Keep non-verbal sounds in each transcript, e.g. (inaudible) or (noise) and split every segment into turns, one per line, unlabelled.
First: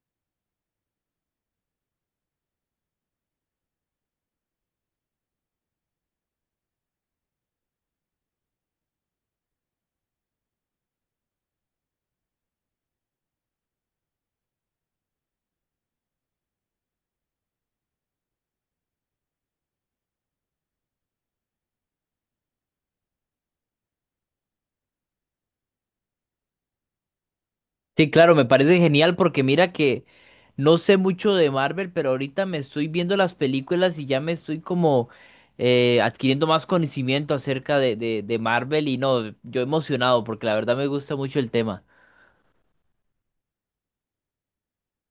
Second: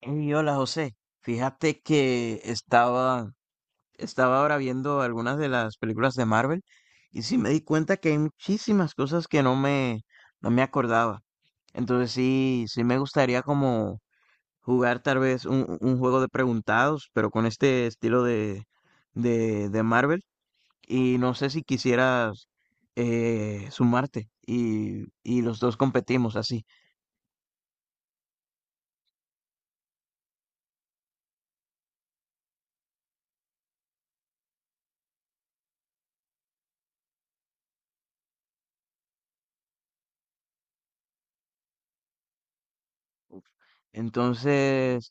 Hey, hola José, fíjate que estaba ahora viendo algunas de las películas de Marvel y sí me di cuenta que hay muchísimas cosas que no me acordaba. Entonces sí me gustaría como jugar tal vez un juego de preguntados, pero con este estilo de Marvel. Y no sé si quisieras sumarte y los dos competimos así.
Sí, claro, me parece genial porque mira que no sé mucho de Marvel, pero ahorita me estoy viendo las películas y ya me estoy como adquiriendo más conocimiento acerca de Marvel y no, yo emocionado porque la verdad me gusta mucho el tema.
Entonces,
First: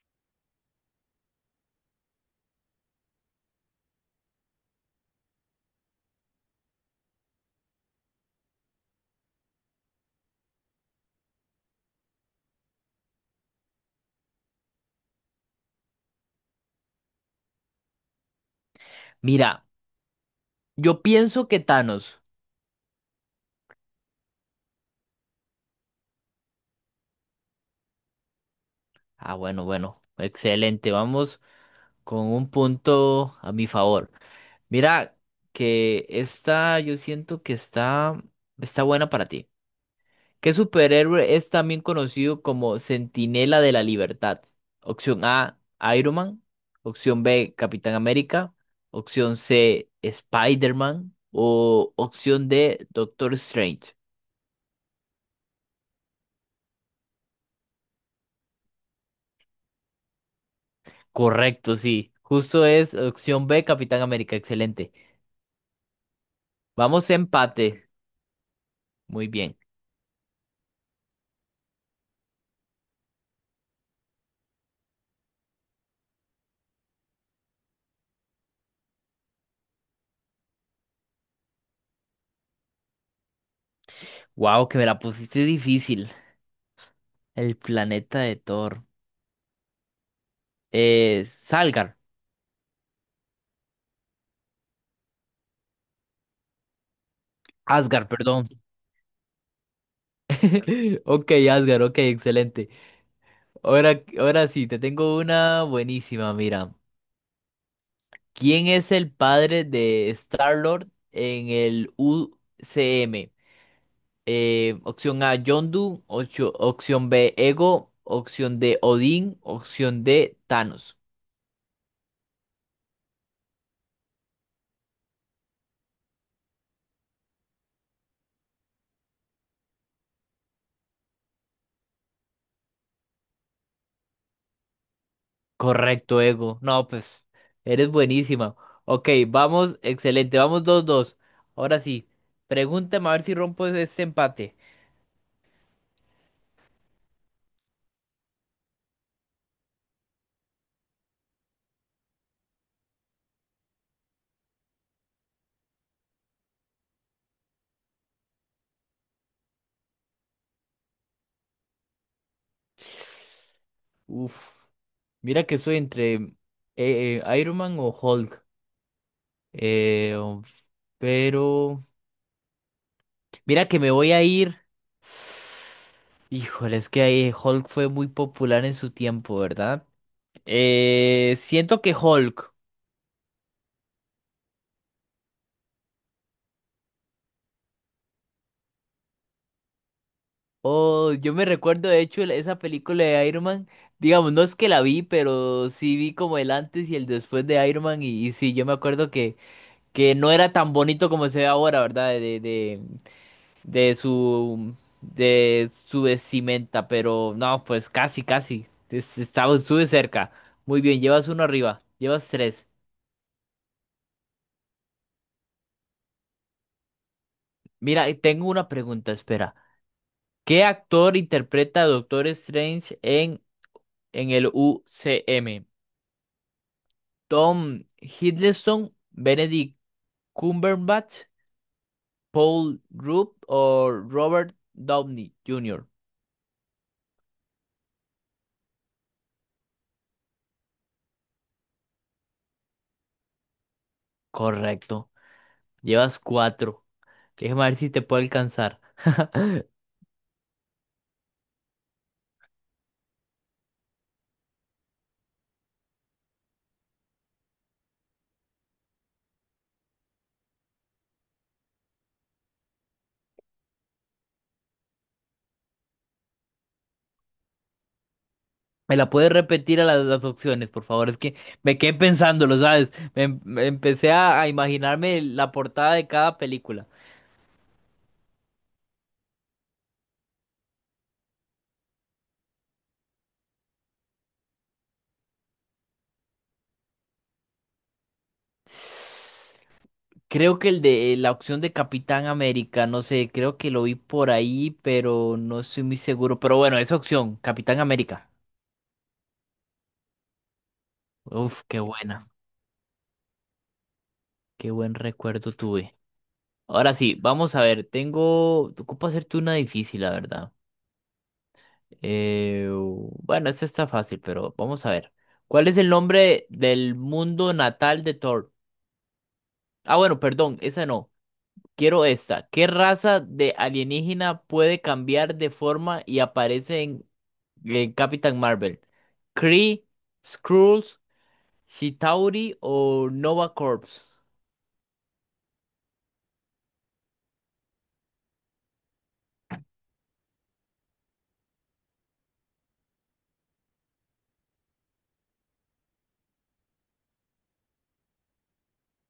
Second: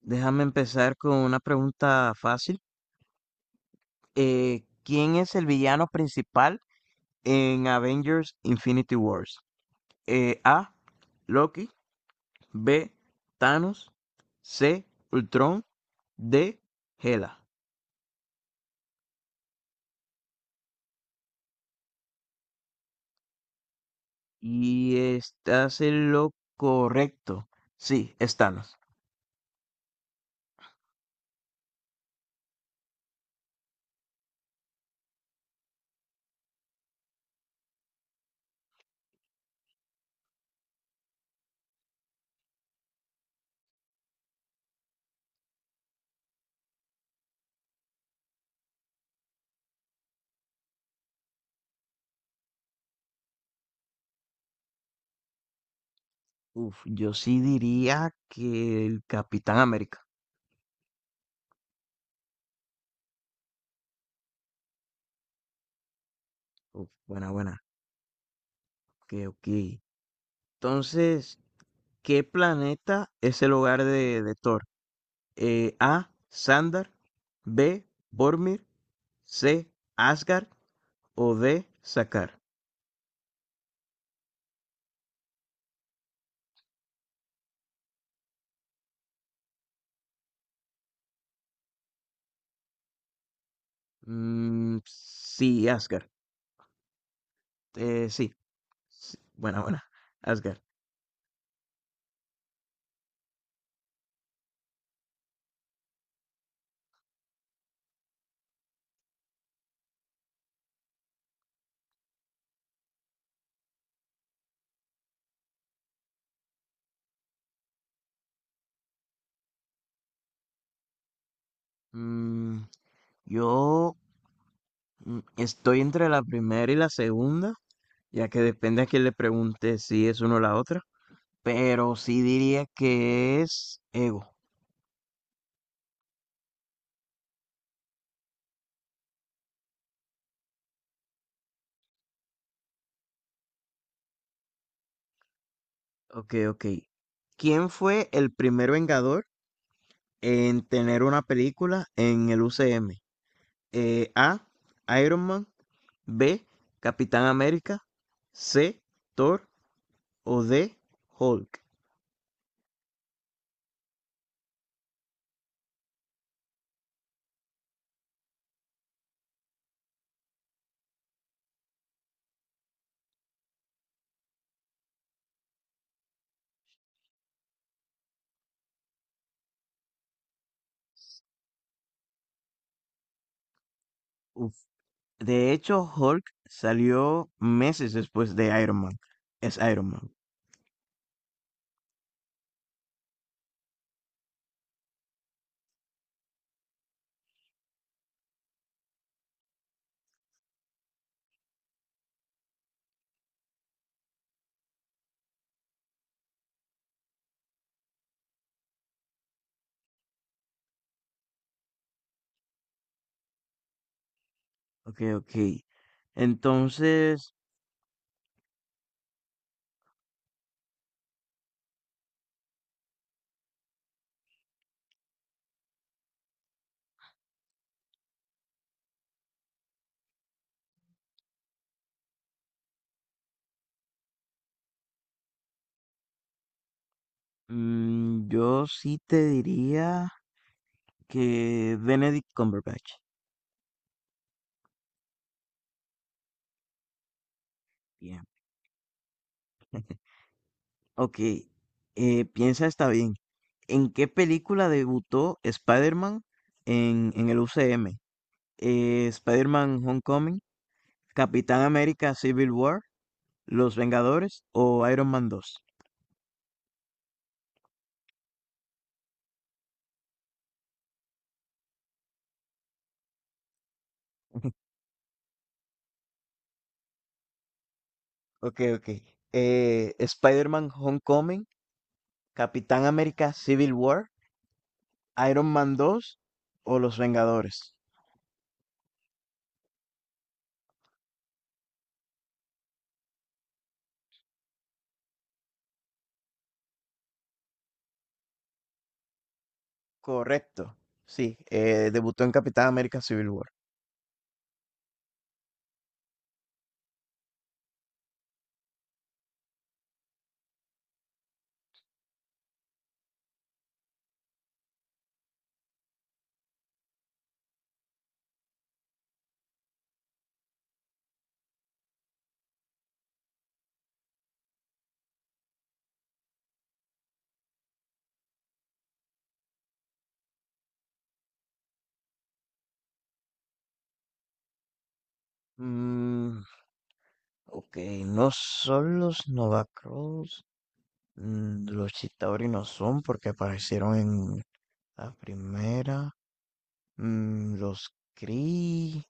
déjame empezar con una pregunta fácil. ¿Quién es el villano principal en Avengers Infinity Wars? A. Loki. B. Thanos. C. Ultron. D. Hela.
Mira, yo pienso que Thanos.
Y estás en lo correcto. Sí, es Thanos.
Ah, bueno, bueno, excelente, vamos con un punto a mi favor. Mira que esta, yo siento que está buena para ti. ¿Qué superhéroe es también conocido como Centinela de la Libertad? Opción A, Iron Man. Opción B, Capitán América. Opción C, Spider-Man. O opción D, Doctor Strange.
Uf, yo sí diría que el Capitán América.
Correcto, sí. Justo es opción B, Capitán América. Excelente.
Uf,
Vamos a
buena, buena.
empate.
Ok,
Muy
ok.
bien.
Entonces, ¿qué planeta es el hogar de Thor? Eh, A. Sandar, B. Bormir, C. Asgard o D. Sakar.
Wow, que me la pusiste difícil. El planeta de Thor. Salgar.
Mm, sí, Asgard.
Asgard,
Sí.
perdón.
Sí. Buena, buena. Asgard.
(laughs) Ok, Asgard, ok, excelente. Ahora sí, te tengo una buenísima, mira. ¿Quién es el padre de Star-Lord en el UCM? Opción A, Yondu, opción B, Ego, opción D, Odín, opción D, Thanos.
Mm, yo mm, estoy entre la primera y la segunda, ya que depende a quién le pregunte si es una o la otra, pero sí diría que es Ego.
Correcto, Ego. No, pues, eres buenísima. Ok, vamos, excelente, vamos dos dos. Ahora sí, pregúntame a ver si rompo ese empate.
Ok, ok. ¿Quién fue el primer Vengador en tener una película en el UCM? Eh, A, Iron Man, B, Capitán América, C, Thor o D, Hulk.
Uf. Mira que soy entre Iron Man o Hulk. Eh, um, pero mira que me voy a ir. Híjole, es que ahí Hulk fue muy popular en su tiempo, ¿verdad? Siento que Hulk.
Uf, de hecho, Hulk salió meses después de Iron Man. Es Iron Man.
Oh, yo me recuerdo de hecho esa película de Iron Man. Digamos, no es que la vi, pero sí vi como el antes y el después de Iron Man. Y sí, yo me acuerdo que no era tan bonito como se ve ahora, ¿verdad? De su de su vestimenta, pero no, pues casi, casi. Estaba, estuve cerca. Muy bien, llevas uno arriba, llevas tres.
Ok, ok. Entonces,
Mira, y tengo una pregunta, espera. ¿Qué actor interpreta a Doctor Strange en el UCM? ¿Tom Hiddleston, Benedict Cumberbatch, Paul Rudd o Robert Downey Jr.?
mm, yo sí te diría que Benedict Cumberbatch.
Correcto, llevas cuatro. Déjame ver si te puedo
Bien.
alcanzar. (laughs)
(laughs) Ok, piensa está bien. ¿En qué película debutó Spider-Man en el UCM? Eh, Spider-Man Homecoming, Capitán América Civil War, Los Vengadores o Iron Man 2.
¿Me la puedes repetir a las opciones, por favor? Es que me quedé pensándolo, ¿sabes? Me empecé a
(laughs)
imaginarme la portada de cada película.
Ok, ok. Spider-Man Homecoming, Capitán América Civil War, Iron Man 2 o Los Vengadores.
Creo que el de la opción de Capitán América, no sé, creo que lo vi por ahí, pero no estoy muy seguro. Pero bueno, esa opción, Capitán América.
Correcto. Sí,
Uf, qué
debutó
buena,
en Capitán América Civil War.
qué buen recuerdo tuve. Ahora sí, vamos a ver, tengo, te ocupo hacerte una difícil, la verdad. Bueno, este está fácil, pero vamos a ver. ¿Cuál es el nombre del mundo natal de Thor? Ah, bueno, perdón, esa no. Quiero esta. ¿Qué raza de alienígena puede cambiar de forma y aparece en Capitán Marvel? ¿Kree, Skrulls, Chitauri o Nova Corps?
Mm, ok, no son los Nova Cross. Mm, los Chitauri no son porque aparecieron en la primera. Mm, los Kree,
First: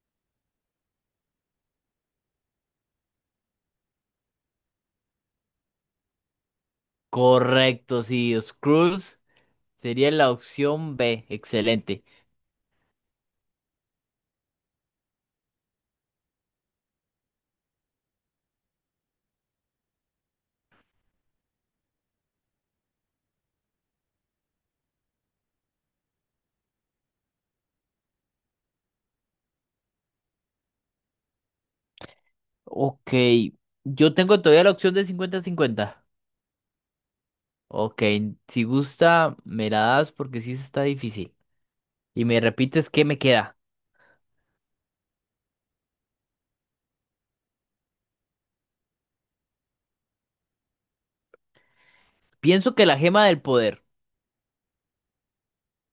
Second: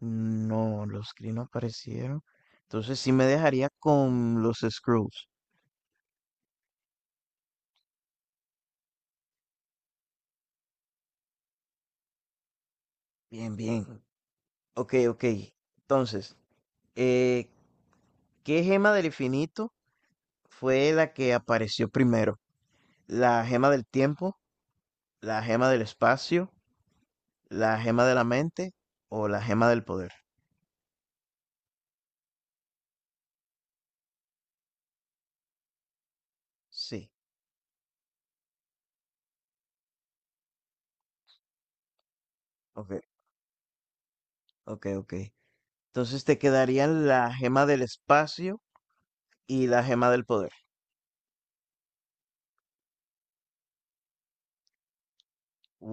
no, los Kree no aparecieron. Entonces sí me dejaría con los Skrulls.
Correcto, sí, Skrulls sería la opción B. Excelente.
Bien, bien. Ok, ok. Entonces, eh, ¿qué gema del infinito fue la que apareció primero? ¿La gema del tiempo, la gema del espacio, la gema de la mente o la gema del poder?
Ok, yo tengo todavía la opción de cincuenta-cincuenta.
Sí,
Ok, si gusta, me la das porque sí está difícil. Y me repites
ok,
qué me queda.
ok, ok. Entonces te quedarían la gema del espacio y la gema del poder.
Pienso que la gema del poder.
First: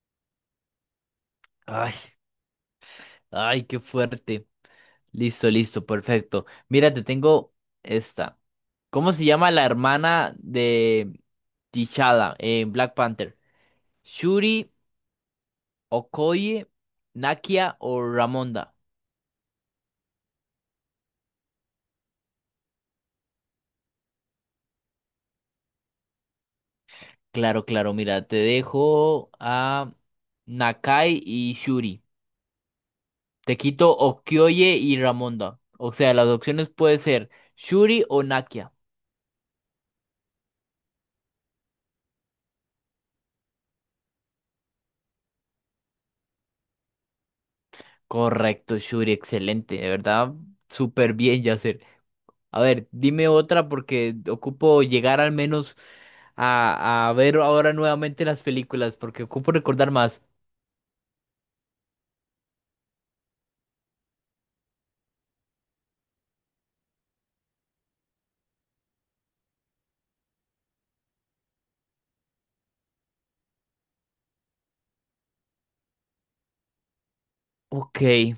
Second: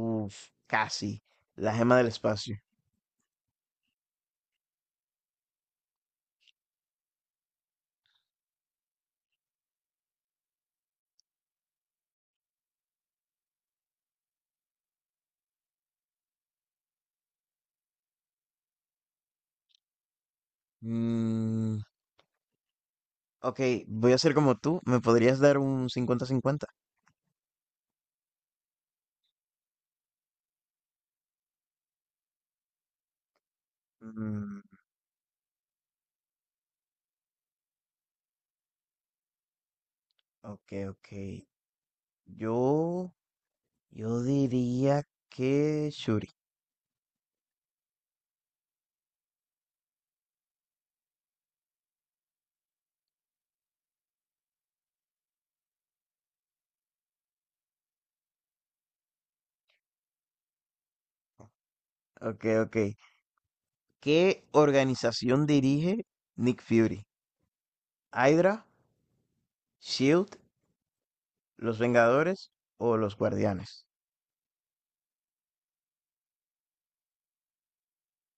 Uf, casi. La
Ay,
gema del espacio.
ay, qué fuerte. Listo, listo, perfecto. Mira, te tengo esta. ¿Cómo se llama la hermana de T'Challa en Black Panther? ¿Shuri, Okoye, Nakia o Ramonda?
Mm, ok, voy a ser como tú. ¿Me podrías dar un cincuenta-cincuenta?
Claro, claro, mira, te dejo a Nakai y Shuri. Te quito
Mm,
Okioye y Ramonda. O sea, las opciones puede ser Shuri o Nakia.
ok, ok. Yo, yo diría que Shuri.
Correcto, Shuri, excelente. De verdad, súper bien, Yacer. A ver, dime otra porque ocupo llegar al menos a ver ahora nuevamente las películas porque ocupo recordar más.
Ok, ok. ¿Qué organización dirige Nick Fury? ¿Hydra, Shield, los Vengadores o los Guardianes?
Ok,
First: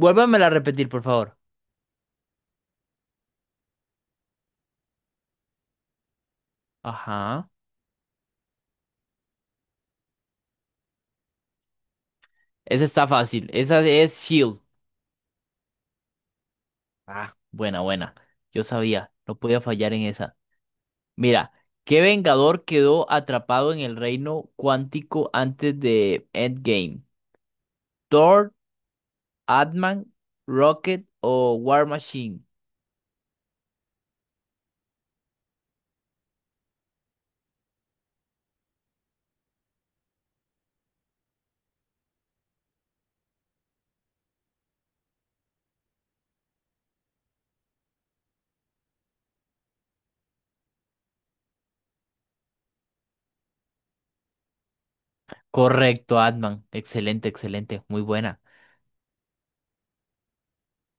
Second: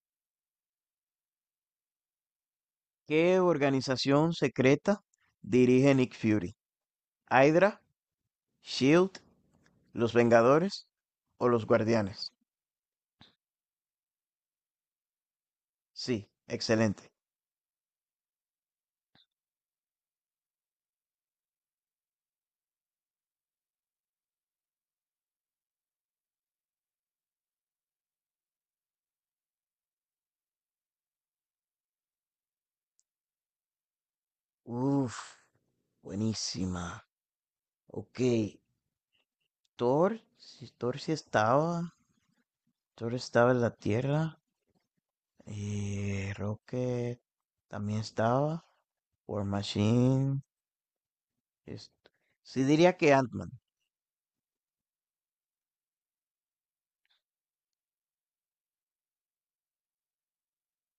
vuélvamela a repetir, por favor.
¿Qué organización secreta dirige Nick Fury?
Ajá.
¿Hydra, Shield, los Vengadores o los Guardianes?
Esa está fácil. Esa es Shield.
Sí, excelente.
Ah, buena, buena. Yo sabía, no podía fallar en esa. Mira, ¿qué Vengador quedó atrapado en el reino cuántico antes de Endgame? ¿Thor, Ant-Man, Rocket o War Machine?
Uf, buenísima. Ok, Thor, si Thor sí estaba, Thor estaba en la Tierra, y Rocket también estaba, War Machine, es- sí diría que Ant-Man.
Correcto, Ant-Man. Excelente, excelente. Muy buena.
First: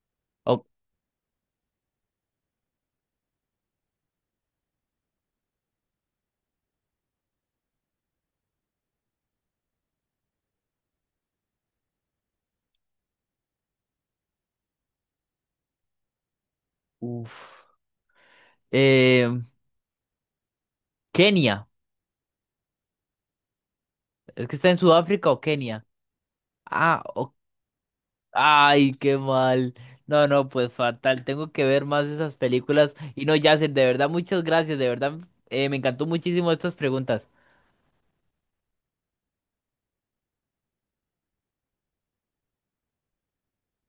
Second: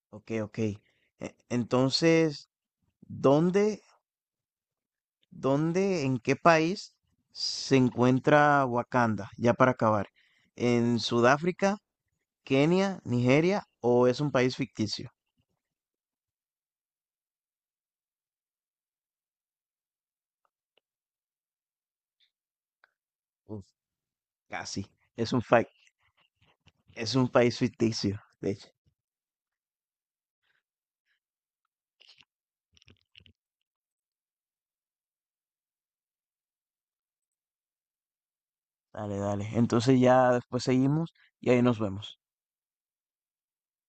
Ok, ok.
Oh,
E- Entonces, ¿dónde, dónde, en qué país se encuentra Wakanda? Ya para acabar. ¿En Sudáfrica, Kenia, Nigeria o es un país ficticio?
uf. Eh, Kenia.
Uf,
¿Es que está en
casi.
Sudáfrica
Es un
o
fa-
Kenia? Ah,
es un
o-
país ficticio, de hecho.
ay, qué mal. No, no, pues fatal. Tengo que ver más esas películas. Y no, Yacen, de verdad, muchas gracias. De verdad, me encantó muchísimo estas preguntas.
Dale, dale. Entonces ya después seguimos y ahí nos vemos.